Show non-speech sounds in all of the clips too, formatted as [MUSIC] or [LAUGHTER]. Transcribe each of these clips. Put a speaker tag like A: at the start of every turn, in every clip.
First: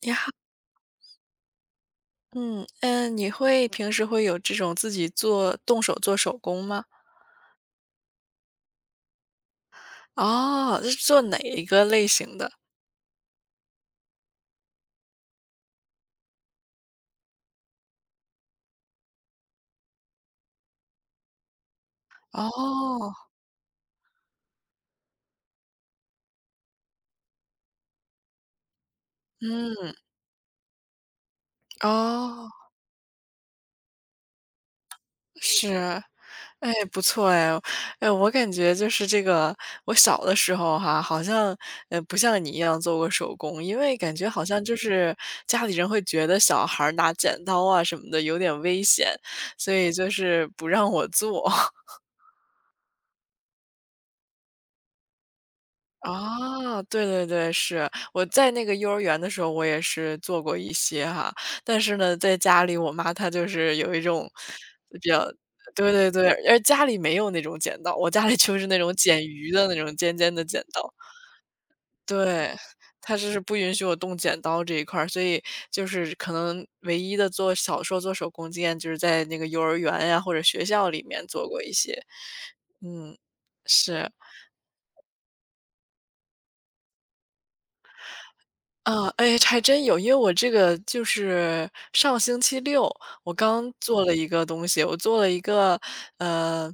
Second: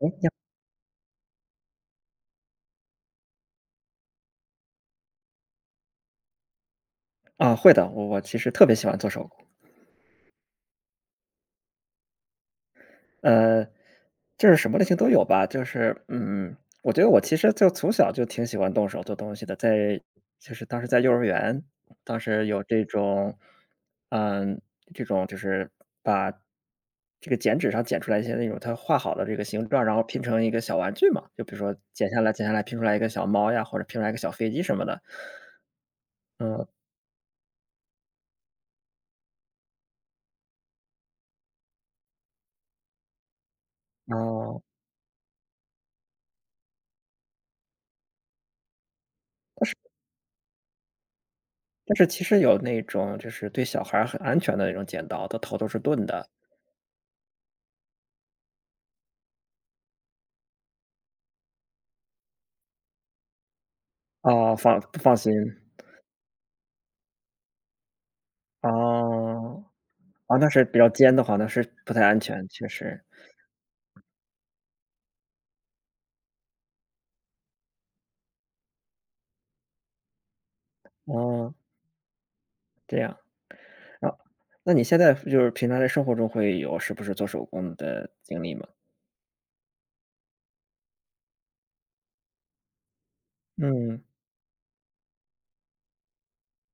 A: 你好，嗯你会平时会有这种自己做动手做手工吗？
B: 啊，会的，我其实特别喜欢做手工，
A: 哦，是做哪一个类型的？
B: 呃，就是什么类型都有吧，就是，嗯，我觉得我其实就从小就挺喜欢动手做东西的，就是当时在幼儿园，当时有这
A: 哦，
B: 种，嗯，这种就是把这个剪纸上剪出来一些那种它画好的这个形状，然
A: 嗯，
B: 后拼成一个小玩具嘛，就比如说剪下来剪
A: 哦，
B: 下来拼出来一个小猫呀，或者拼出来一个小飞机什么的，
A: 是，
B: 嗯，
A: 哎，不错哎。哎，我感觉就是这个，我小的时候哈，好像不像你一样做过手工，因为感觉好
B: 哦。
A: 像就是家里人会觉得小孩儿拿剪刀啊什么的有点危险，所以就是不让我做。[LAUGHS]
B: 但是其实有那种就是对小孩儿很安全的那种剪刀，它头都是钝的。
A: 啊，对对对，是。我在那个幼儿园的时候，我也是做过一些哈，但是呢，在家里我妈她就是有一种
B: 哦，放不
A: 比
B: 放
A: 较。
B: 心。
A: 对对对，而家里没有那种剪刀，我家里就是那种剪鱼
B: 哦，
A: 的那种尖尖
B: 啊！
A: 的
B: 那
A: 剪
B: 是比较
A: 刀。
B: 尖的话，那是不太安全，
A: 对，
B: 确实。
A: 她就是不允许我动剪刀这一块儿，所以就是可能唯一的做小时候做手工经验，就是在那个幼儿园呀，或者学校里面做
B: 哦，
A: 过一些。
B: 这样。
A: 嗯，是。
B: 啊，那你现在就是平常在生活中会有是不是做手工的经历吗？
A: 啊，哎，还真有。因为我这个就是上星期六，我刚
B: 嗯，
A: 做了一个东西，我做了一个，呃，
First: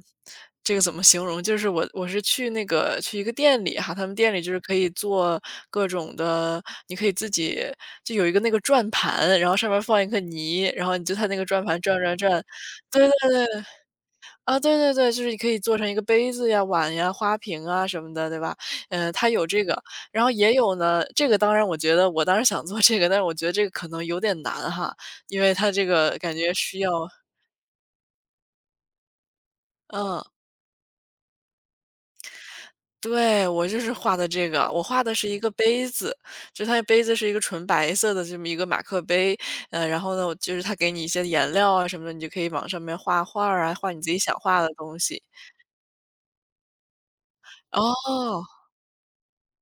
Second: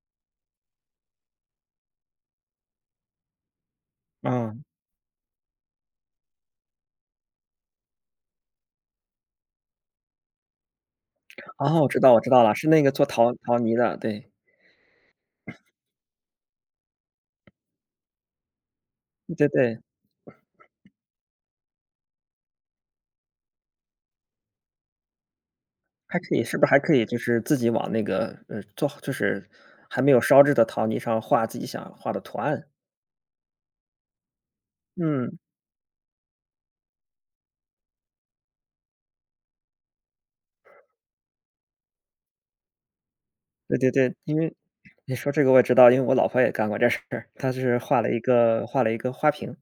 A: 这个怎么形容？就是我是去一个店里哈，他们店里就
B: 啊
A: 是可以做各种的，你可以自己就有一个那个转盘，然后上面放一个泥，然后你就它那个转
B: 哦，
A: 盘
B: 我知
A: 转
B: 道
A: 转
B: 我知道
A: 转。
B: 了，是那个做
A: 对
B: 陶泥的，对，
A: 啊，对对对，就是你可以做成一个杯子呀、碗呀、花瓶啊什么的，对吧？呃，它
B: 对
A: 有这
B: 对，
A: 个，然后也有呢，这个当然我觉得我当时想做这个，但是我觉得这个可能有点难哈，因为它这
B: 还
A: 个
B: 可
A: 感
B: 以
A: 觉
B: 是不是还
A: 需要。
B: 可以就是自己往那个，做就是还没有
A: 嗯，
B: 烧制的陶泥上画自己想画的图案？
A: 对，我就是画的这个，我画的是
B: 嗯。
A: 一个杯子，就它的杯子是一个纯白色的这么一个马克杯。然后呢，我就是它给你一些颜料啊什么的，你就可以往上面画画儿啊，
B: 对对
A: 画你自
B: 对，
A: 己想
B: 因为
A: 画的东
B: 你
A: 西。
B: 说这个我也知道，因为我老婆也干过这事儿，她是画了一
A: 哦，
B: 个画了一个花瓶，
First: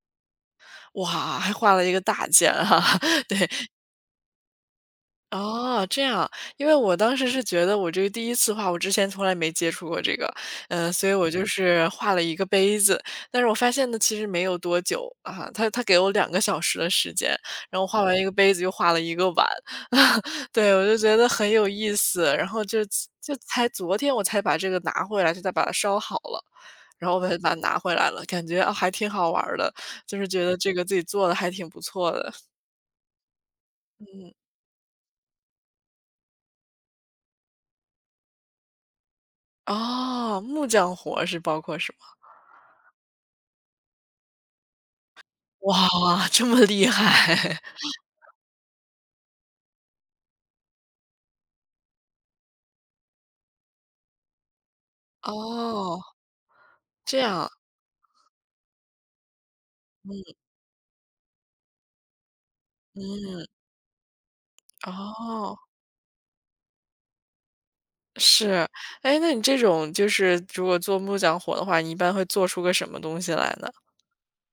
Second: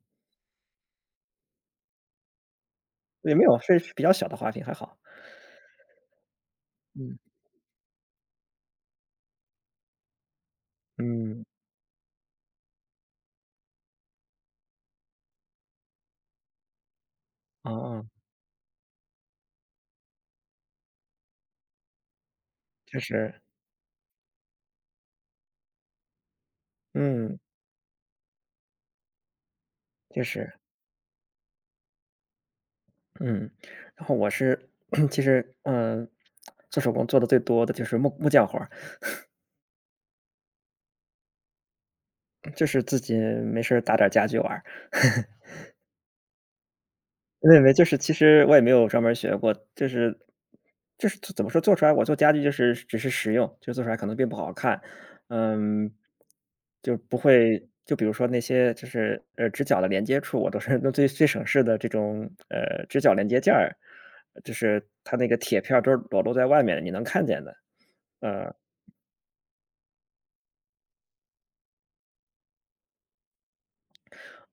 A: 哇，还画了一个大件哈，[LAUGHS]
B: 也没
A: 对。
B: 有，是比较小的花瓶，还好。
A: 哦，这样，因为我当
B: 嗯
A: 时是觉得我这个第一次画，我之前从来没接触过这个，所以我就
B: 嗯，
A: 是画了一个杯子，但是我发现呢，其实没有多久。啊，他给我两个小时的时间，
B: 哦
A: 然后画
B: 哦，
A: 完一个杯子又画了一个碗，[LAUGHS] 对，我就觉得很有意思，然后就
B: 确
A: 就
B: 实，
A: 才昨天我才把这个拿回来，就再把它烧好了，然后我才
B: 嗯，
A: 把它拿回来了，感觉，啊，还挺好玩儿的，就
B: 确
A: 是觉
B: 实，
A: 得这个自己做的还挺不错的。
B: 嗯。然后我
A: 嗯，
B: 是 [CLEARS THROAT] 其实，嗯，做手工做的最多的就是木匠活儿，
A: 哦，木匠活是包括什么？
B: 就是自己没事儿打点儿家具玩儿。
A: 哇，这么厉
B: 没
A: 害。
B: 没，就
A: [LAUGHS]
B: 是其实我也没有专门儿学过，就是怎么说，做出来我做家具就是只是实用，就做出来可能并不好看，嗯，
A: 哦，
B: 就不
A: 这样，
B: 会就比如说那些就是直角的连接处，我都是 [LAUGHS] 用最最省事的这种直角连接
A: 嗯，
B: 件儿，就是它那个
A: 哦，
B: 铁片儿都是裸露在外面的，你能看见的。
A: 是。哎，那你这种就是如果做木匠活的话，你一般会做出个什么东西来呢？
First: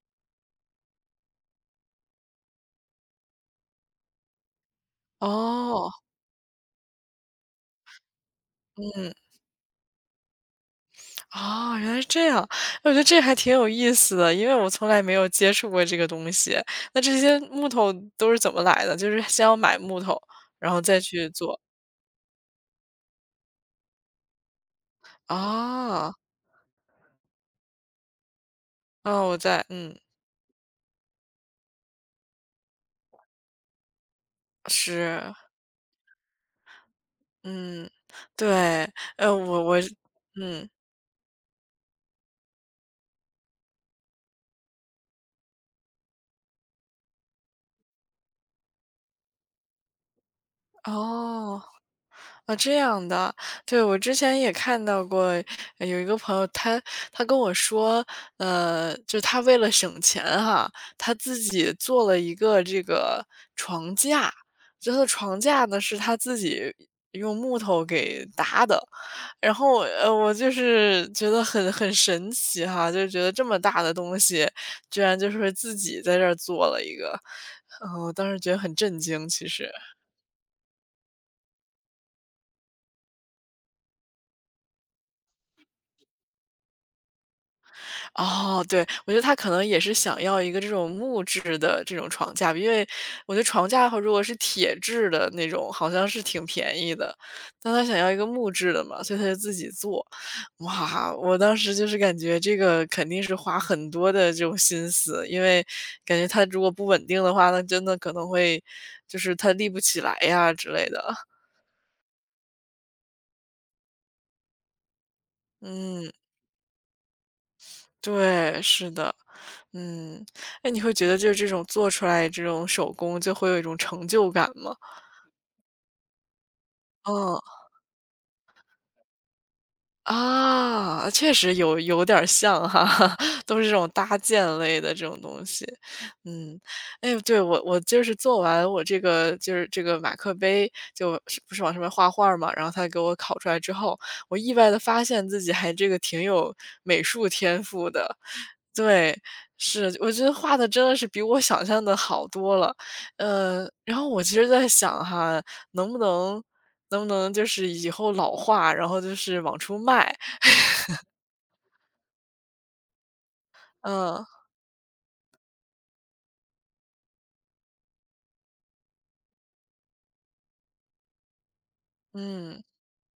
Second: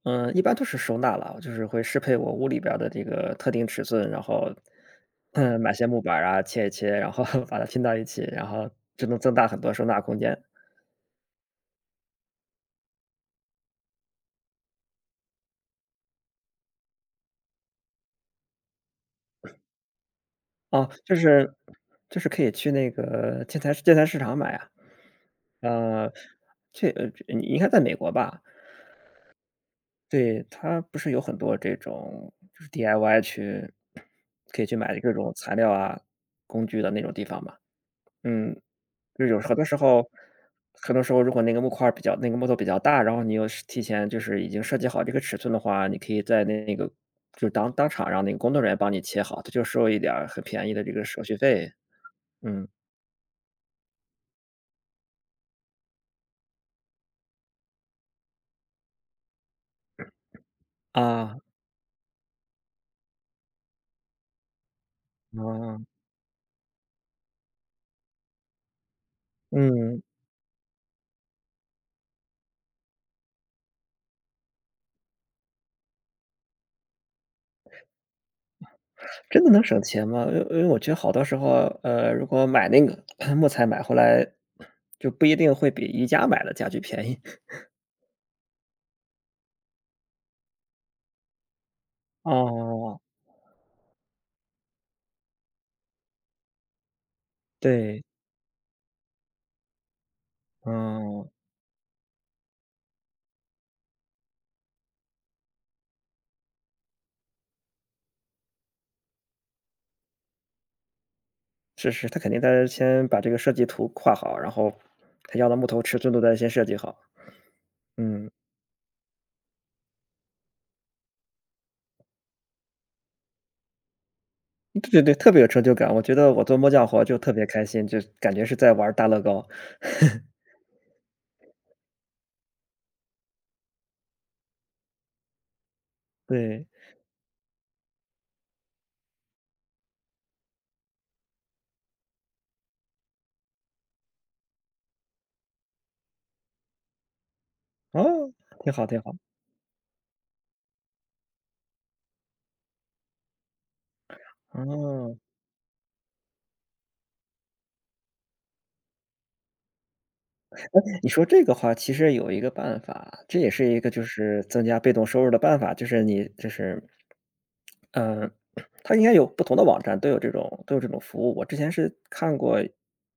B: 嗯，一般都是收纳了，就是会适配我屋里边儿的这个特定尺寸，然后，嗯，买些
A: 哦，
B: 木板儿啊，切一切，然后 [LAUGHS] 把它拼到一起，然后就
A: 嗯，
B: 能增大很多收纳空间。
A: 哦，原来是这样。我觉得这还挺有意思的，因为我从来没有接触过这个东西。那这些木头都是怎么来的？就是先要买木头，然后
B: 哦，
A: 再
B: 就
A: 去
B: 是
A: 做。
B: 可以去那个建材市场买啊。
A: 啊？
B: 呃，这呃，你应该在美国吧？
A: 哦，我在嗯，
B: 对，它不是有很多这种就是 DIY 去可以去买各种
A: 是，
B: 材料啊、工具的那种地方嘛？
A: 嗯，对，
B: 嗯，就是有很多
A: 我
B: 时
A: 我
B: 候
A: 嗯。
B: 很多时候如果那个木块儿比较那个木头比较大，然后你又是提前就是已经设计好这个尺寸的话，你可以在那个就当场让那个工作人员帮你切好，他就收一点儿很便宜的这个手续
A: 哦，
B: 费。
A: 啊，
B: 嗯，
A: 这样的。对，我之前也看到过，有一个朋友，他跟我说，就他为了省钱哈，他自
B: 啊，
A: 己做了一个这个床架，这个床架
B: 啊，
A: 呢是他自己用木头给搭的。然后，
B: 嗯，
A: 我就是觉得很神奇哈，就觉得这么大的东西，居然就是自己在这儿做了一个，我当时觉得很震惊，
B: 真
A: 其
B: 的能
A: 实。
B: 省钱吗？因为我觉得好多时候，如果买那个 [CLEARS THROAT] 木材买回来，就不一定会比宜家买的家具便宜。
A: 哦，对，我觉得他可能也是想要一个这种木质的这种床架，因为
B: 哦，
A: 我觉得床架的如果是铁质的那种，好像是挺便宜的，但他想
B: 对，
A: 要一个木质的嘛，所以他就自己做。哇，
B: 嗯。
A: 我当时就是感觉这个肯定是花很多的这种心思，因为感觉他如果不稳定的话，那真的可能会就是他立不起来呀之类的。
B: 是是，他肯定得先把这个设计图画好，然后他要的木头尺
A: 嗯，
B: 寸都得先设计好。嗯，
A: 对，是的。嗯，哎，你会觉得就是这种做出来这种手工就会有一种成就感吗？
B: 对对对，特别有成就感，我觉得我做木匠活就特
A: 嗯。
B: 别开心，就感觉是在玩儿大乐高。
A: 啊，确实有点儿像哈，[LAUGHS] 都是这种搭建类的这种东西。嗯，
B: 对，
A: 哎，对，我就是做完我这个就是这个马克杯，就是不是往上面画画儿嘛，然后他给我烤出来之后，我意外的发现自己还这个挺有美术天赋的。
B: 哦，挺好挺好。
A: 对，是，我觉得画的真的是比我想象的好多了。嗯，然后我其实在想
B: 哦，
A: 哈，能不能能不能就是以后老化，然后就是往出卖？
B: 你说这个话其实有一个办法，这也是一个就
A: 嗯，
B: 是增加被动收入的办法，就是你就是嗯，它应该有不同的网站都有这种服务。我之前是看过
A: 嗯，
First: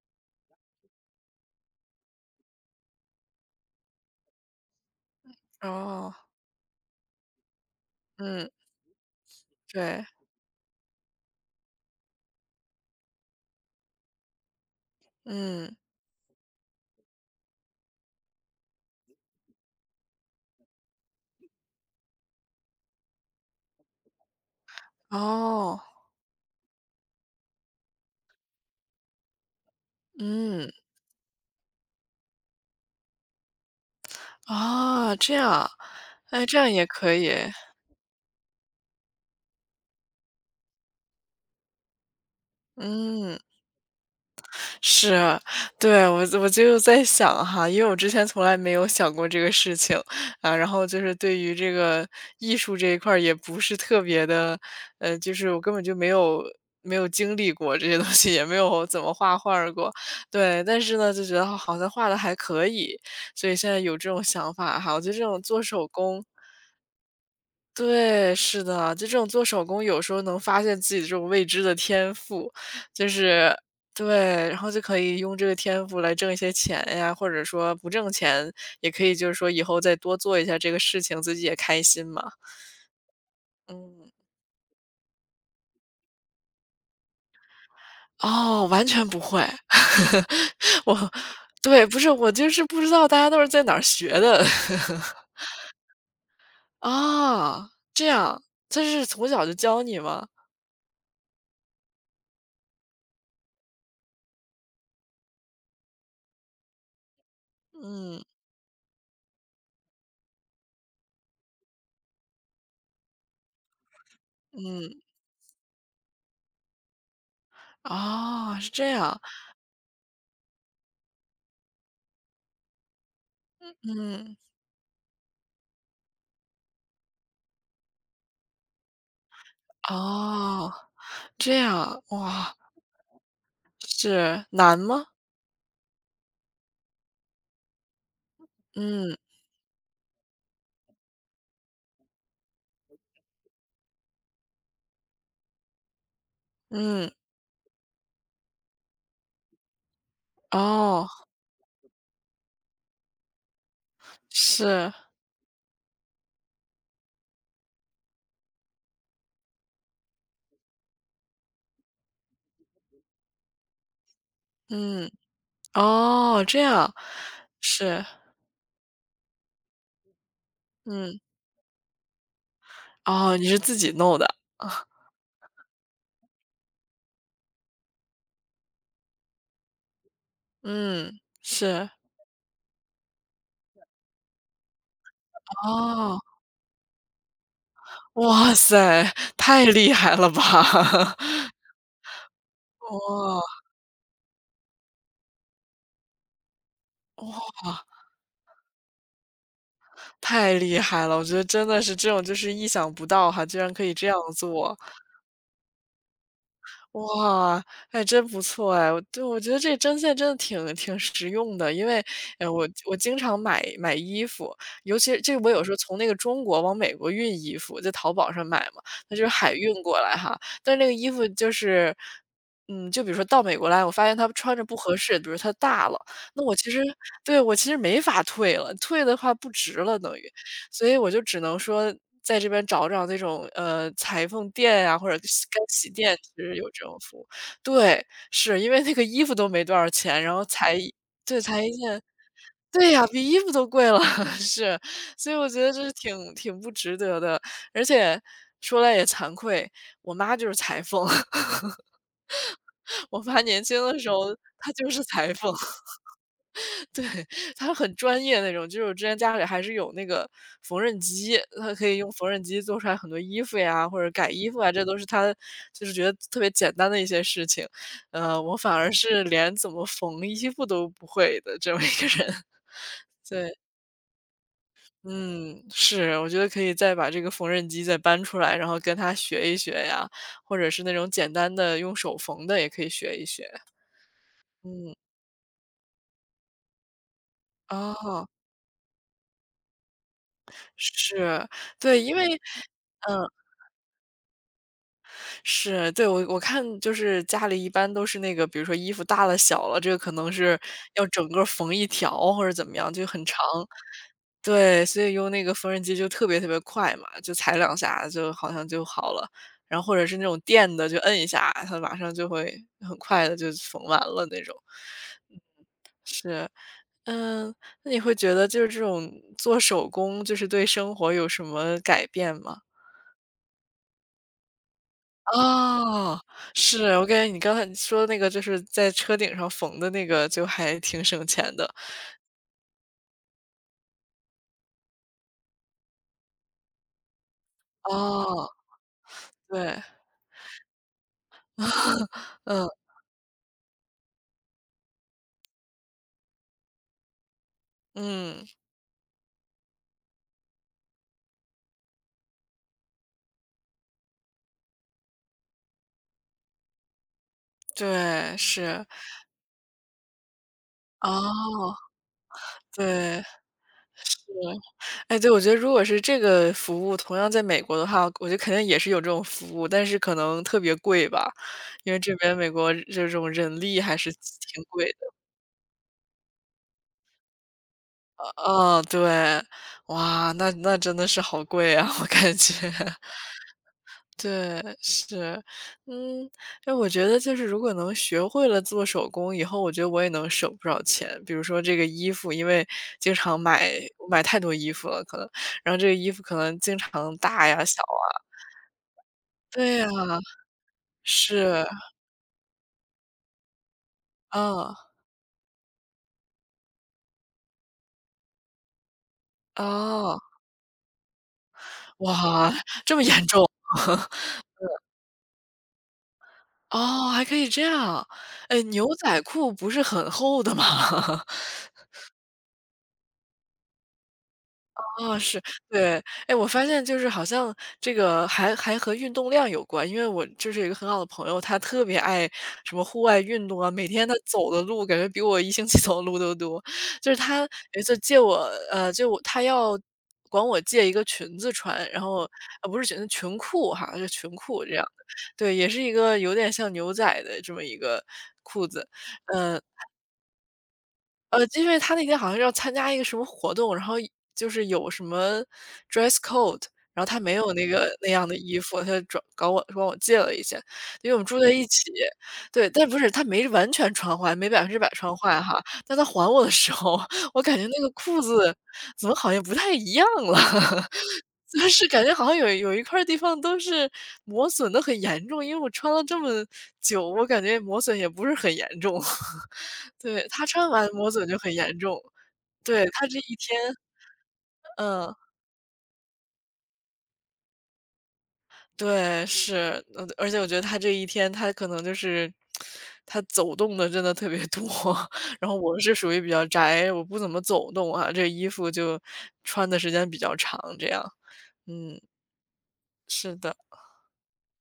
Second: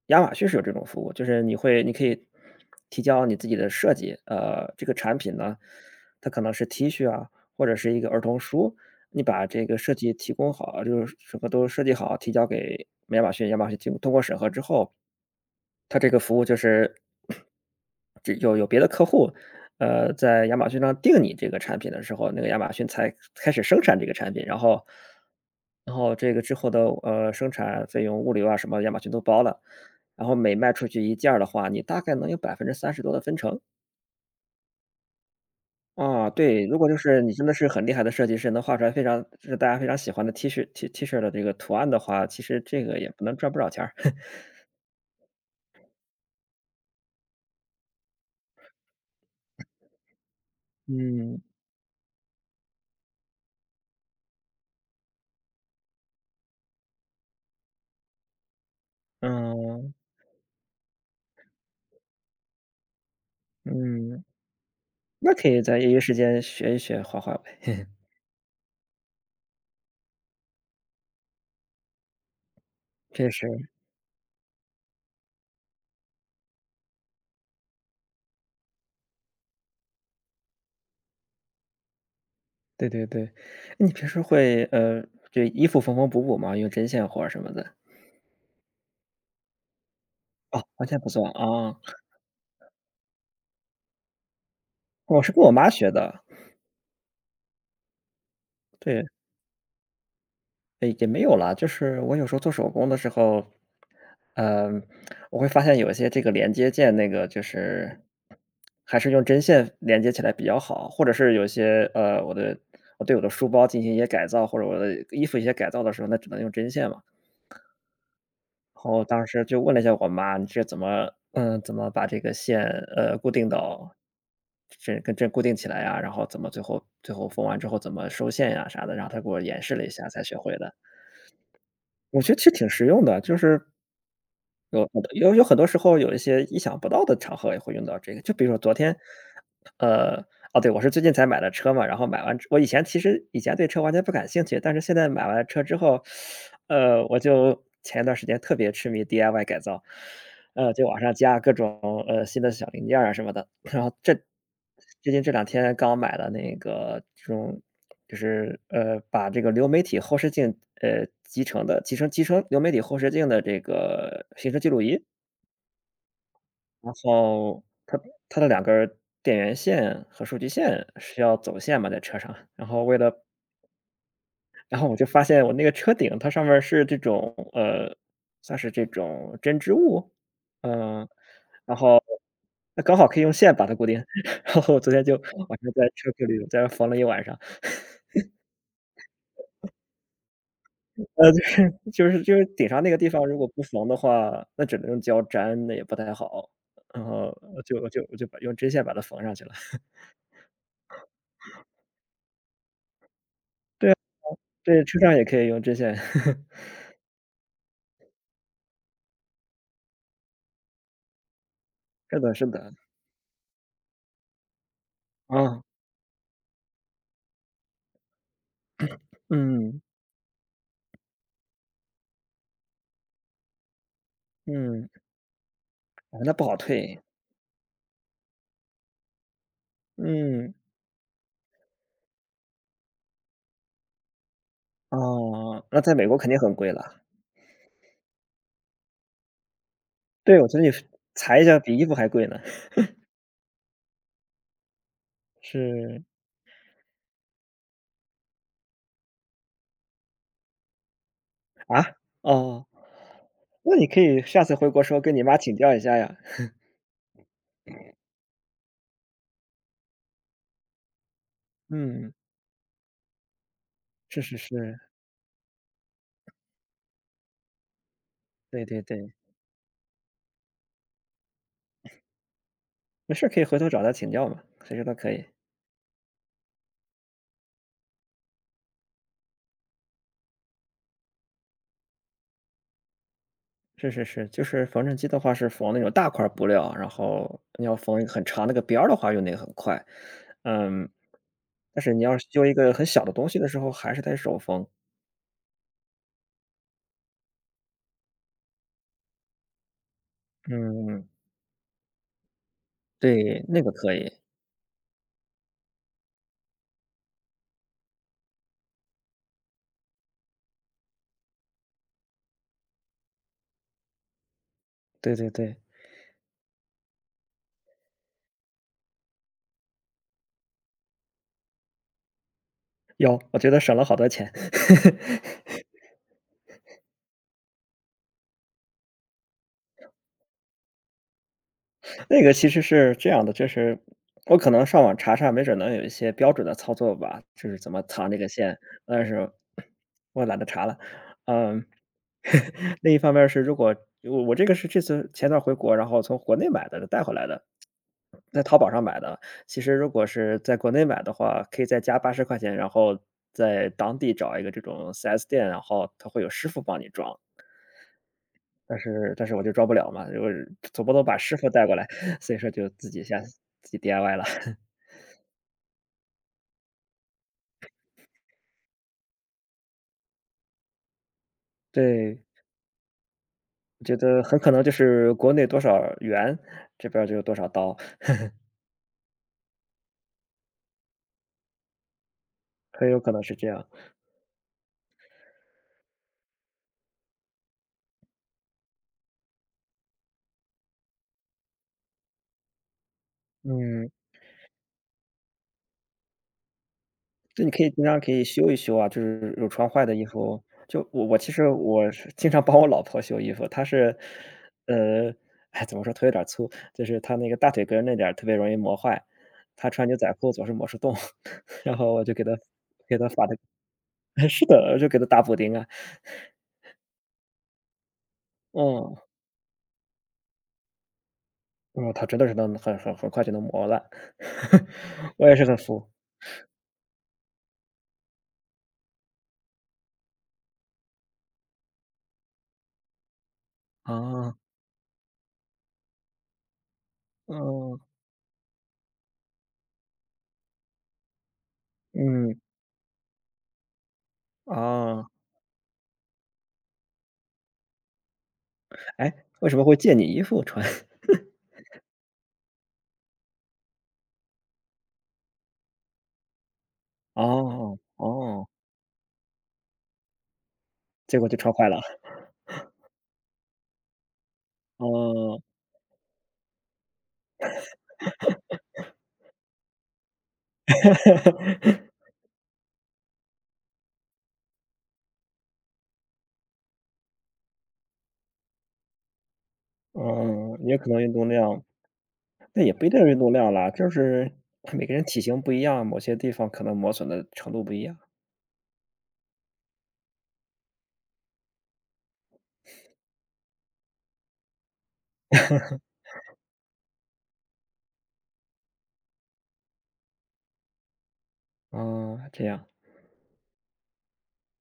B: 亚马逊是有这种服务，就是你可以提交你自己的设计，这个产品呢，
A: 哦，
B: 它可能是 T 恤啊，或者是一个儿童
A: 嗯，
B: 书，你把这个设
A: 对，
B: 计提供好，就是什么都设计好，提交给亚马逊，亚马逊经通过审核之后，
A: 嗯，
B: 它这个服务就是这有别的客户，在亚马逊上订你这个产品的时候，那个亚马逊才开始生产这个产品，然后
A: 哦，
B: 然后这个之后的，生产费用、物流啊什么亚马逊都包了。然后每
A: 嗯，
B: 卖出去一件儿的话，你大概能有30%多的分成。
A: 啊，这样，
B: 啊，
A: 哎，这
B: 对，
A: 样
B: 如
A: 也
B: 果就
A: 可
B: 是
A: 以，
B: 你真的是很厉害的设计师，能画出来非常就是大家非常喜欢的 T 恤的这个图案的话，其实这个也不能
A: 嗯。
B: 赚不少钱儿。[LAUGHS]
A: 是，对，我就在想哈，因为我之前从来没有想过这个事情，啊，然后就是对
B: 嗯，
A: 于这个艺术这一块儿也不是特别的，就是我根本就没有经历过这些东西，也没有怎么画画儿过。
B: 嗯，
A: 对，但是呢，就觉得好像画的还可以，所以现在有这种
B: 嗯，
A: 想法哈，我觉得这
B: 那
A: 种
B: 可以
A: 做
B: 在
A: 手
B: 业余时
A: 工。
B: 间学一学画画呗，[LAUGHS]
A: 对，是的，就这种做手工，有时候能发现自己这种未知的天赋，就
B: 确
A: 是。
B: 实，
A: 对，然后就可以用这个天赋来挣一些钱呀，或者说不挣钱，也可以就是说以后再多做一下这个事情，自己也开心嘛。
B: 对对对。你平
A: 嗯，
B: 时会，对衣服缝缝补补吗？用针线活儿什么的？
A: 哦，完全不会，
B: 哦，完
A: [LAUGHS] 我。
B: 全不算啊。
A: 对，不是，我就是不知道大家都是在哪儿学的。
B: 我是跟我妈学的，
A: [LAUGHS]。啊，这样，这
B: 对，
A: 是从小就教你吗？
B: 也没有啦，就是我有时候做手工的时候，嗯，我会发现有一些这个连接件，那个就是
A: 嗯
B: 还是用针线连接起来比较好，或者是有一些我对我的书包进行一些改造，或者我
A: 嗯，
B: 的衣服一些改造的时候，那只能用针线嘛。
A: 哦，是
B: 然
A: 这
B: 后
A: 样，
B: 当时就问了一下我妈，你这怎么把这个线，固定到
A: 嗯。
B: 这跟这固定起来呀，然后怎么最后缝完之后怎么收线呀啥的，然后她给我演示了一下才学会
A: 哦，
B: 的。
A: 这样，
B: 我觉得其实
A: 哇，
B: 挺实用的，就是
A: 是，难
B: 有很
A: 吗？
B: 多有有很多时候有一些意想不到的场合也会用到这个，就比如说昨天，
A: 嗯，
B: 呃，哦，对，我是最近才买的车嘛，然后我以前其实以前对车完全不感兴趣，但是现在买完车之后，
A: 嗯，
B: 我就前一段时间特别痴迷 DIY 改造，就往
A: 哦，
B: 上加各种，新的小零件儿啊什么的，然后这
A: 是，
B: 最近这两天刚买了那个这种就是把这个流媒体后视镜呃集成的集成集成流媒体后视镜的这个行车记录仪，
A: 嗯，哦，这
B: 然
A: 样，
B: 后
A: 是，
B: 它的两根电源线和数据线是
A: 嗯，
B: 要走线嘛，在车上，然后为了
A: 哦，你是自己弄的，
B: 然后我就发现我那个车顶它上面是这种算是这种针织物，嗯、
A: 嗯，
B: 然
A: 是，
B: 后那刚好可以用线把它固定，[LAUGHS] 然后我昨天就晚上在车
A: 哦，
B: 库里在那缝了一晚上。
A: 哇塞，太厉害了吧！
B: 就
A: [LAUGHS]
B: 是就是顶上那个地方如果
A: 哇，
B: 不缝的话，那只能用胶粘，那也不太好。然后我
A: 哇，
B: 就我就我就把用针线把它缝上去了。
A: 太厉害了，我觉得真的是这种就是意想不到哈，居然可
B: 对
A: 以
B: 啊，
A: 这样做。
B: 对，车上也可以用针线。[LAUGHS]
A: 哇，还真不错哎！我。对，我觉得这针线真的挺实用的，因为，
B: 是的是
A: 我
B: 的，
A: 我经常买衣服，尤其这我
B: 啊，
A: 有时候从那个中国往美国运衣服，在淘宝上买嘛，它就是海
B: 嗯，
A: 运过来哈。但是那个衣服就是，就比如说到美国来，我发现它穿着不
B: 嗯，
A: 合适，比如它大了，
B: 啊，那
A: 那
B: 不
A: 我
B: 好
A: 其实
B: 退。
A: 对，我其实没法退了，退的话不值了等于。
B: 嗯，
A: 所以我就只能说在这边找找那种，裁缝店呀，或者洗干
B: 哦，那
A: 洗
B: 在美国
A: 店，
B: 肯
A: 其
B: 定很
A: 实
B: 贵
A: 有这
B: 了。
A: 种服务。对，是，因为那个衣服都没多少钱，然
B: 对，
A: 后
B: 我觉得你裁
A: 对，
B: 一下
A: 裁一
B: 比衣服
A: 件。
B: 还贵呢。
A: 对呀，比衣服都贵了，[LAUGHS] 是。所以我觉得这是
B: 是，
A: 挺不值得的，而且说来也惭愧，我妈就是裁缝。
B: 啊？
A: [LAUGHS]
B: 哦，
A: 我妈年
B: 那
A: 轻
B: 你
A: 的
B: 可
A: 时
B: 以
A: 候
B: 下次回
A: 她
B: 国
A: 就
B: 时候
A: 是
B: 跟你
A: 裁
B: 妈
A: 缝。
B: 请教一下呀。
A: 对，他很专业那种，就是我之前家里还是有那个缝纫机，他可以用
B: 嗯，
A: 缝纫机做出来很多衣服呀，或者
B: 是
A: 改
B: 是
A: 衣服啊，
B: 是，
A: 这都是他就是觉得特别简单的一些事情。我
B: 对
A: 反
B: 对
A: 而
B: 对。
A: 是连怎么缝衣服都不会的这么一个人。[LAUGHS]
B: 没事儿，可以
A: 对，
B: 回头找他请教嘛，随时都可以。
A: 嗯，是，我觉得可以再把这个缝纫机再搬出来，然后跟他学一学呀，或者是那种简单的用手缝的也可以学一学。
B: 是是是，就是缝纫
A: 嗯，
B: 机的话是缝那种大块儿布料，然后你要缝一个很
A: 哦，
B: 长那个边儿的话，用那个很快。嗯，
A: 是，
B: 但是你
A: 对，
B: 要
A: 因
B: 是
A: 为
B: 揪一个很小的
A: 嗯。
B: 东西的时候，还是得手缝。
A: 是，对，我看就是家里一般都是那个，比如说衣服大了小了，这个可能是要
B: 嗯，
A: 整个缝一条或者怎么样，就很长。
B: 对，那个可以。
A: 对，所以用那个缝纫机就特别特别快嘛，就踩两下就好像就好了。然后或者是那种电的，就摁一下，它马上就会很快的就缝完了那种。
B: 对对对，
A: 是，嗯，那你会觉得就是这种做手工，就是对生活有什么改变吗？
B: 有，我觉得省了好多钱。[LAUGHS]
A: 哦，是，我感觉你刚才说的那个就是在车顶上缝的那个就还挺省钱的。
B: 那个其实是这样的，就是我可能上网查查，没准能有一些标准的操作吧，就是怎么藏这个
A: 哦，
B: 线，但是
A: 对，
B: 我懒得查了。嗯，
A: [LAUGHS] 嗯，
B: [LAUGHS] 另一方面是，如果我这个是这次前段回国，然后从国内买的带回来的，在
A: 嗯，
B: 淘宝上买的。其实如果是在国内买的话，可以再加80块钱，然后在当地找一个这种 4S 店，然后他会有师傅帮你装。
A: 对，
B: 但
A: 是，
B: 是但是我就装不了嘛，我总不能把师傅带过
A: 哦，
B: 来，[LAUGHS] 所以说就自己
A: 对，
B: DIY
A: 是。
B: 了。[LAUGHS]
A: 哎，对，我觉得如果是这个服务同样在美国的话，我觉得肯定也是有这种服务，但是可能特别贵吧，因为这
B: 对，
A: 边美国这种人力
B: 我觉
A: 还是
B: 得很可能
A: 挺
B: 就
A: 贵
B: 是
A: 的。
B: 国内多少元，这边儿就有多少刀，
A: 哦对，哇，那真的是好贵啊，我感觉。
B: 很有可能是这样。
A: 对，是。嗯，哎，我觉得就是如果能学会了做手工以后，我觉得我也能省不少钱。比如说这个衣服，因为经常买
B: 嗯，
A: 买太多衣服了可能，然后这个衣服可能经常
B: 就
A: 大
B: 你可
A: 呀、
B: 以
A: 小
B: 经常可
A: 啊
B: 以修一修啊，就是有穿
A: 对
B: 坏
A: 呀，
B: 的衣服，就我其实
A: 是，
B: 我是经常帮我老婆修衣服，她是，
A: 嗯，
B: 呃，哎，怎么说，腿有点粗，就是她那个大腿根儿那点儿特别容易磨坏，她穿牛仔
A: 哦，
B: 裤总是磨出洞，[LAUGHS] 然后我就给她
A: 哇，这
B: 给
A: 么
B: 她
A: 严
B: 把
A: 重？
B: 它 [LAUGHS]
A: [LAUGHS]
B: 是的，就给他打补丁啊。
A: 哦，还可以这样。哎，牛
B: 嗯，
A: 仔裤不是很厚的吗？[LAUGHS]
B: 嗯，他真的是能很快就能磨烂，[LAUGHS]
A: 啊，
B: 我也
A: 是，
B: 是很服。
A: 对。哎，我发现就是好像这个还和运动量有关，因为我就是有一个很好的朋友，他特别爱什么户外运动啊，每天他
B: 啊，
A: 走的路感觉比我一星期 [LAUGHS] 走的路都多。就是他
B: 嗯，
A: 有一次借我，他要管我借一个裙子穿，然后
B: 嗯，
A: 不是裙子，裙裤哈，是裙裤这样的，
B: 啊，
A: 对，也是一个有点像牛仔的这么一个裤子，
B: 哎，为什
A: 嗯。
B: 么会借你衣服穿？[LAUGHS]
A: 因为他那天好像是要参加一个什么活动，然后就是有什么 dress code，然后他没有那
B: 哦，
A: 个那样的
B: 哦，
A: 衣服，他就转搞我管我借了一件，因为
B: 结
A: 我们
B: 果就
A: 住在
B: 穿
A: 一
B: 坏了。
A: 起。对，但不是他没完全穿坏，没100%穿
B: 哦，
A: 坏哈，但他还我的时候，[LAUGHS] 我感觉那个裤子怎么好像不太一样了。[LAUGHS] 就是
B: [LAUGHS]
A: 感觉好像有一块儿地方都是磨损的很严重，因为我穿了这么久，我感觉磨损也不是很严重。[LAUGHS] 对，他
B: 嗯，
A: 穿
B: 也
A: 完
B: 可能
A: 磨
B: 运动
A: 损就很
B: 量
A: 严重，
B: 那也不
A: 对，
B: 一定
A: 他
B: 是
A: 这
B: 运动
A: 一
B: 量
A: 天
B: 啦，就是每个人
A: 嗯，
B: 体型不一样，某些地方可能磨损的程度不一样。
A: 对，是，而且我觉得他这一天他可能就是他走动的真的特别多，[LAUGHS] 然后我是属于比较宅，我不怎么走动啊，这衣服就穿的时间比较长这样，嗯，
B: 啊，这样。
A: 是的。